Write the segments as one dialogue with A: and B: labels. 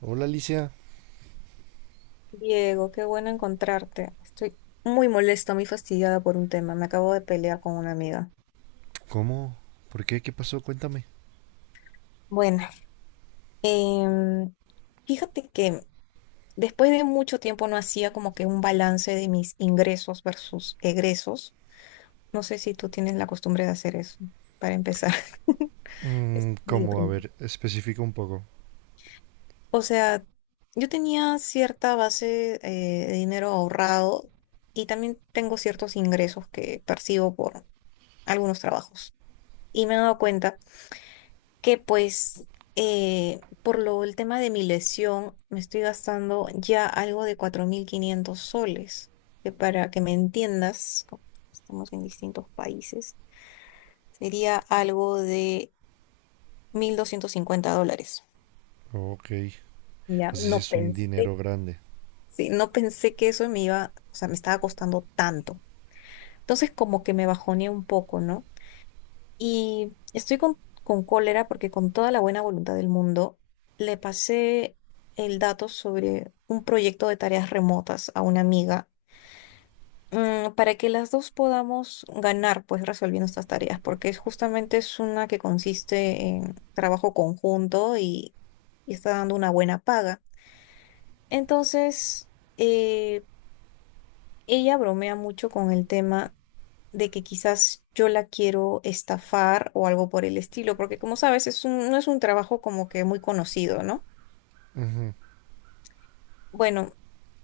A: Hola Alicia.
B: Diego, qué bueno encontrarte. Estoy muy molesta, muy fastidiada por un tema. Me acabo de pelear con una amiga.
A: ¿Cómo? ¿Por qué? ¿Qué pasó? Cuéntame.
B: Bueno, em, fíjate que después de mucho tiempo no hacía como que un balance de mis ingresos versus egresos. No sé si tú tienes la costumbre de hacer eso, para empezar. Es
A: Mm,
B: muy
A: ¿cómo? A
B: deprimente.
A: ver, especifica un poco.
B: O sea, yo tenía cierta base de dinero ahorrado y también tengo ciertos ingresos que percibo por algunos trabajos. Y me he dado cuenta que pues por lo el tema de mi lesión me estoy gastando ya algo de 4500 soles, que para que me entiendas, como estamos en distintos países, sería algo de 1250 dólares.
A: Ok.
B: Ya,
A: O sea, si
B: no
A: es un
B: pensé,
A: dinero grande.
B: sí, no pensé que eso me iba, o sea, me estaba costando tanto. Entonces como que me bajoneé un poco, ¿no? Y estoy con cólera porque con toda la buena voluntad del mundo le pasé el dato sobre un proyecto de tareas remotas a una amiga, para que las dos podamos ganar pues resolviendo estas tareas, porque es justamente es una que consiste en trabajo conjunto y está dando una buena paga. Entonces, eh, ella bromea mucho con el tema de que quizás yo la quiero estafar o algo por el estilo, porque como sabes, no es un trabajo como que muy conocido, ¿no? Bueno,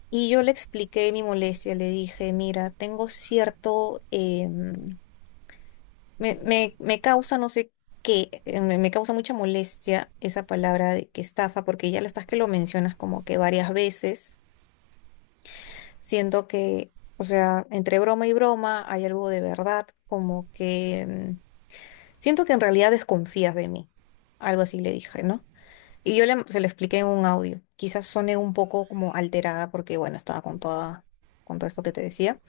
B: y yo le expliqué mi molestia, le dije, mira, tengo cierto, me causa no sé qué, me causa mucha molestia esa palabra de que estafa, porque ya la estás que lo mencionas como que varias veces, siento que, o sea, entre broma y broma hay algo de verdad, como que, siento que en realidad desconfías de mí. Algo así le dije, ¿no? Y se lo expliqué en un audio. Quizás soné un poco como alterada porque, bueno, con todo esto que te decía.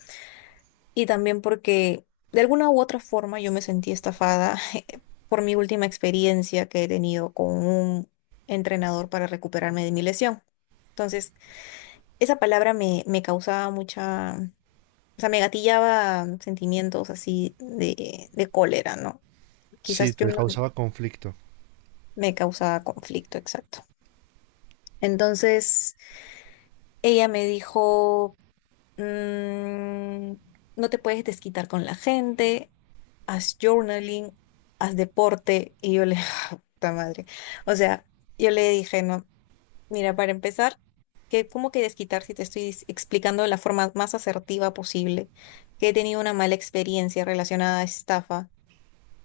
B: Y también porque de alguna u otra forma yo me sentí estafada por mi última experiencia que he tenido con un entrenador para recuperarme de mi lesión. Entonces, me causaba mucha, o sea, me gatillaba sentimientos así de cólera, ¿no?
A: Sí,
B: Quizás yo
A: te
B: no
A: causaba conflicto.
B: me causaba conflicto, exacto. Entonces, ella me dijo, "Mm, no te puedes desquitar con la gente, haz journaling, haz deporte". Y puta madre. O sea, yo le dije, no, mira, para empezar, que ¿cómo que desquitar si te estoy explicando de la forma más asertiva posible que he tenido una mala experiencia relacionada a estafa?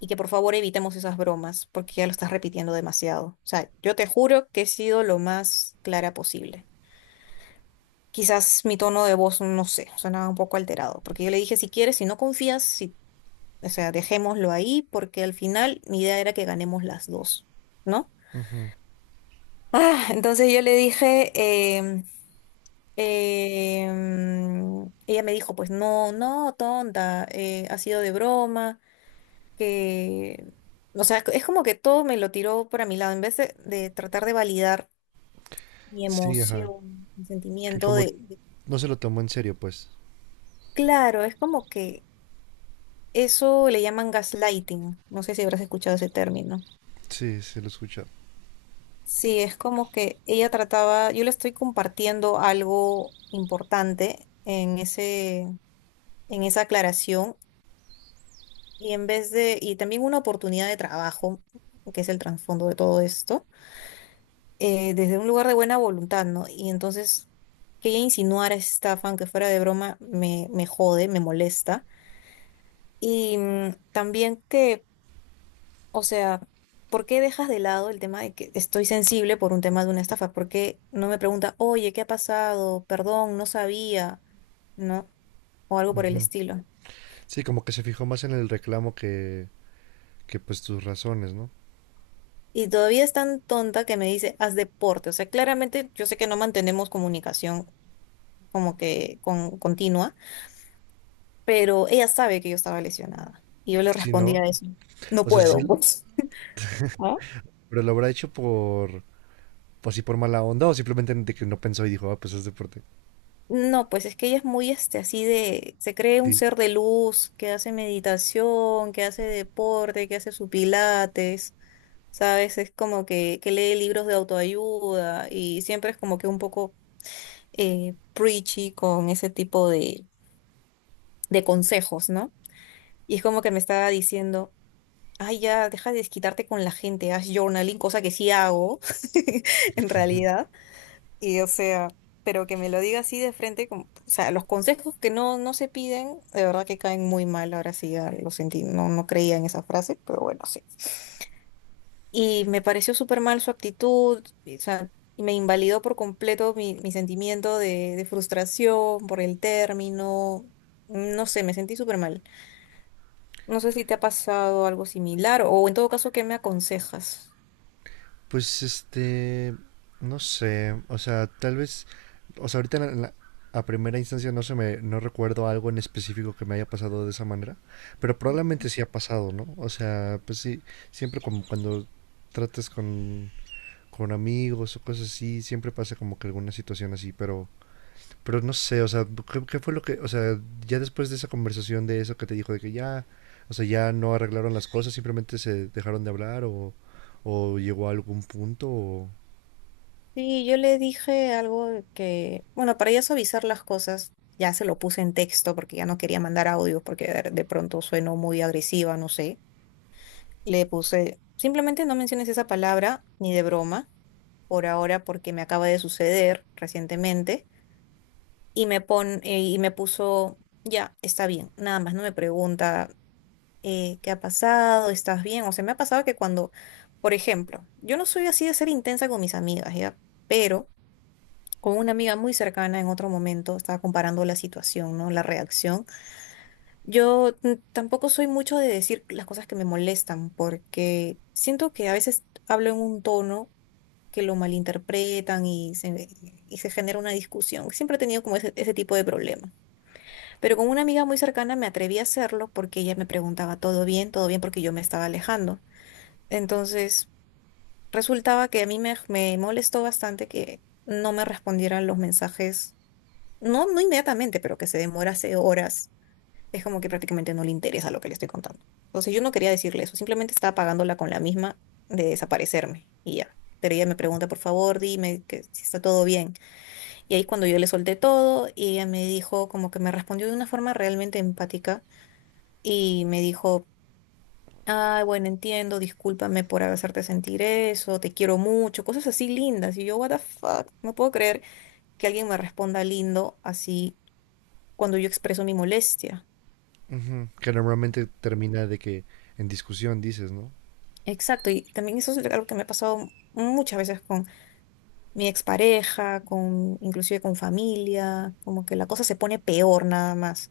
B: Y que por favor evitemos esas bromas porque ya lo estás repitiendo demasiado. O sea, yo te juro que he sido lo más clara posible. Quizás mi tono de voz, no sé, sonaba un poco alterado, porque yo le dije, si quieres, si no confías, si, o sea, dejémoslo ahí, porque al final mi idea era que ganemos las dos, ¿no? Ah, entonces yo le dije, em, em, ella me dijo, pues no, no, tonta, ha sido de broma. Que, o sea, es como que todo me lo tiró para mi lado, en vez de, tratar de validar mi
A: Sí, ajá.
B: emoción, mi
A: Que
B: sentimiento, de,
A: como
B: de-
A: no se lo tomó en serio, pues.
B: Claro, es como que eso le llaman gaslighting, no sé si habrás escuchado ese término.
A: Sí, se lo escucha.
B: Sí, es como que ella trataba, yo le estoy compartiendo algo importante en esa aclaración, y en vez de, y también una oportunidad de trabajo, que es el trasfondo de todo esto, desde un lugar de buena voluntad, ¿no? Y entonces que ella insinuara esta fan que fuera de broma me jode, me molesta. Y también que, o sea, ¿por qué dejas de lado el tema de que estoy sensible por un tema de una estafa? ¿Por qué no me pregunta, oye, qué ha pasado? Perdón, no sabía, ¿no? O algo por el estilo.
A: Sí, como que se fijó más en el reclamo que pues tus razones, ¿no?
B: Y todavía es tan tonta que me dice, haz deporte. O sea, claramente yo sé que no mantenemos comunicación como que continua, pero ella sabe que yo estaba lesionada. Y yo le
A: Sí, ¿no?
B: respondía eso, no
A: O sea, sí,
B: puedo, pues. ¿Ah?
A: pero lo habrá hecho por, pues, así por mala onda o simplemente de que no pensó y dijo, ah, pues es deporte.
B: No, pues es que ella es muy este, así de, se cree un ser de luz, que hace meditación, que hace deporte, que hace su pilates, ¿sabes? Es como que lee libros de autoayuda y siempre es como que un poco preachy con ese tipo de consejos, ¿no? Y es como que me estaba diciendo, ay, ya, deja de desquitarte con la gente, haz journaling, cosa que sí hago, en realidad. Y o sea, pero que me lo diga así de frente, como, o sea, los consejos que no, no se piden, de verdad que caen muy mal. Ahora sí, ya lo sentí, no, no creía en esa frase, pero bueno, sí. Y me pareció súper mal su actitud, y, o sea, y me invalidó por completo mi sentimiento de frustración por el término. No sé, me sentí súper mal. No sé si te ha pasado algo similar o en todo caso, ¿qué me aconsejas?
A: Pues no sé, o sea, tal vez, o sea, ahorita a primera instancia no se me, no recuerdo algo en específico que me haya pasado de esa manera, pero probablemente sí ha pasado, ¿no? O sea, pues sí, siempre como cuando tratas con amigos o cosas así, siempre pasa como que alguna situación así, pero no sé, o sea, ¿qué, qué fue lo que, o sea, ya después de esa conversación de eso que te dijo, de que ya, o sea, ya no arreglaron las cosas, simplemente se dejaron de hablar o llegó a algún punto, o...
B: Sí, yo le dije algo que, bueno, para ya suavizar las cosas, ya se lo puse en texto porque ya no quería mandar audios porque de pronto sueno muy agresiva, no sé. Le puse, simplemente no menciones esa palabra ni de broma por ahora porque me acaba de suceder recientemente y y me puso, ya, está bien, nada más, no me pregunta qué ha pasado, estás bien. O sea, me ha pasado que cuando, por ejemplo, yo no soy así de ser intensa con mis amigas, ¿ya? Pero... con una amiga muy cercana en otro momento, estaba comparando la situación, ¿no? La reacción. Yo tampoco soy mucho de decir las cosas que me molestan, porque siento que a veces hablo en un tono que lo malinterpretan y se genera una discusión. Siempre he tenido como ese tipo de problema. Pero con una amiga muy cercana me atreví a hacerlo porque ella me preguntaba, ¿todo bien? ¿Todo bien? Porque yo me estaba alejando. Entonces, resultaba que me molestó bastante que no me respondieran los mensajes. No inmediatamente, pero que se demorase horas, es como que prácticamente no le interesa lo que le estoy contando. Entonces yo no quería decirle eso, simplemente estaba pagándola con la misma de desaparecerme y ya. Pero ella me pregunta, por favor, dime que si está todo bien. Y ahí cuando yo le solté todo, y ella me dijo, como que me respondió de una forma realmente empática y me dijo, ay, bueno, entiendo, discúlpame por hacerte sentir eso, te quiero mucho, cosas así lindas. Y yo, what the fuck, no puedo creer que alguien me responda lindo así cuando yo expreso mi molestia.
A: Ujú, que normalmente termina de que en discusión dices, ¿no?
B: Exacto, y también eso es algo que me ha pasado muchas veces con mi expareja, con inclusive con familia, como que la cosa se pone peor nada más.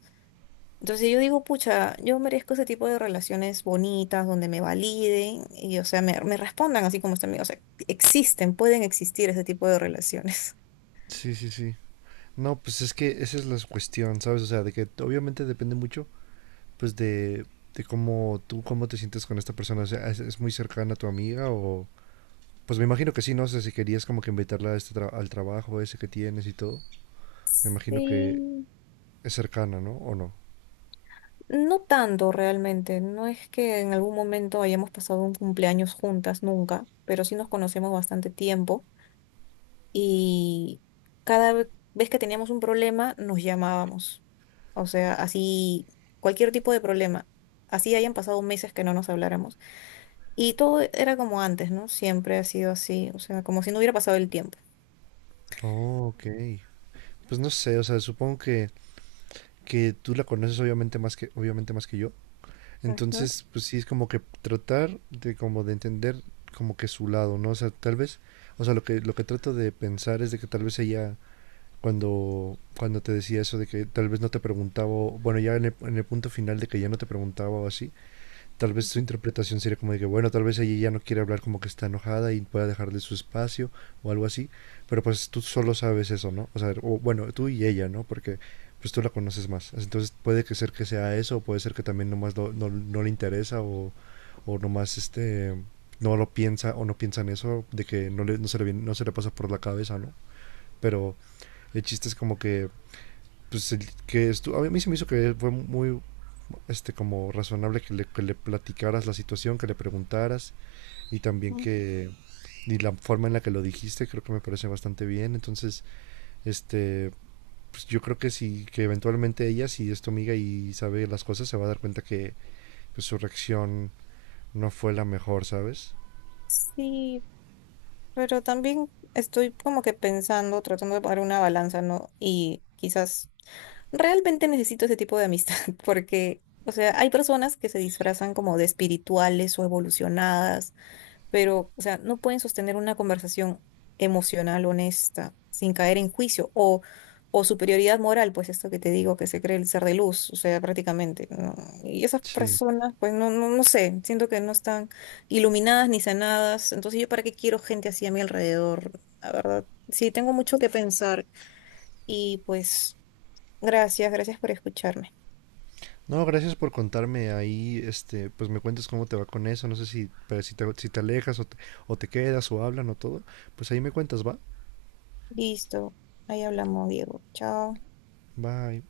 B: Entonces yo digo, pucha, yo merezco ese tipo de relaciones bonitas donde me validen o sea, me respondan así como están, o sea, existen, pueden existir ese tipo de relaciones.
A: Sí, sí, sí. No, pues es que esa es la cuestión, ¿sabes? O sea, de que obviamente depende mucho, pues de cómo tú, cómo te sientes con esta persona, o sea, es muy cercana a tu amiga o...? Pues me imagino que sí, no sé si querías como que invitarla a este al trabajo ese que tienes y todo. Me imagino que
B: Sí,
A: es cercana, ¿no? ¿O no?
B: no tanto realmente. No es que en algún momento hayamos pasado un cumpleaños juntas, nunca, pero sí nos conocemos bastante tiempo. Y vez que teníamos un problema nos llamábamos. O sea, así cualquier tipo de problema. Así hayan pasado meses que no nos habláramos. Y todo era como antes, ¿no? Siempre ha sido así, o sea, como si no hubiera pasado el tiempo.
A: Oh, ok. Pues no sé, o sea, supongo que tú la conoces obviamente más que yo.
B: Ujú,
A: Entonces, pues sí, es como que tratar de como de entender como que su lado, ¿no? O sea, tal vez, o sea, lo que trato de pensar es de que tal vez ella, cuando, cuando te decía eso de que tal vez no te preguntaba, o- bueno, ya en el punto final de que ya no te preguntaba o así, tal vez su interpretación sería como de que, bueno, tal vez ella ya no quiere hablar como que está enojada y pueda dejarle su espacio o algo así, pero pues tú solo sabes eso, ¿no? O sea, o, bueno, tú y ella, ¿no? Porque pues tú la conoces más. Entonces puede que ser que sea eso, o puede ser que también nomás no, no le interesa o nomás este, no lo piensa o no piensa en eso de que no, le, no, se le, no se le pasa por la cabeza, ¿no? Pero el chiste es como que pues a mí se me hizo que fue muy como razonable que le platicaras la situación, que le preguntaras y también
B: ujú.
A: que y la forma en la que lo dijiste creo que me parece bastante bien. Entonces, este pues yo creo que sí, que eventualmente ella, si es tu amiga y sabe las cosas, se va a dar cuenta que pues, su reacción no fue la mejor, ¿sabes?
B: Sí, pero también estoy como que pensando, tratando de poner una balanza, ¿no? Y quizás realmente necesito ese tipo de amistad, porque, o sea, hay personas que se disfrazan como de espirituales o evolucionadas pero, o sea, no pueden sostener una conversación emocional honesta sin caer en juicio o superioridad moral, pues esto que te digo, que se cree el ser de luz, o sea, prácticamente, ¿no? Y esas
A: Sí.
B: personas, pues no sé, siento que no están iluminadas ni sanadas, entonces yo para qué quiero gente así a mi alrededor, la verdad. Sí, tengo mucho que pensar y pues gracias, gracias por escucharme.
A: No, gracias por contarme ahí, pues me cuentas cómo te va con eso, no sé si, pero si, te, si te alejas o te quedas o hablan o todo, pues ahí me cuentas, ¿va?
B: Listo, ahí hablamos, Diego. Chao.
A: Bye.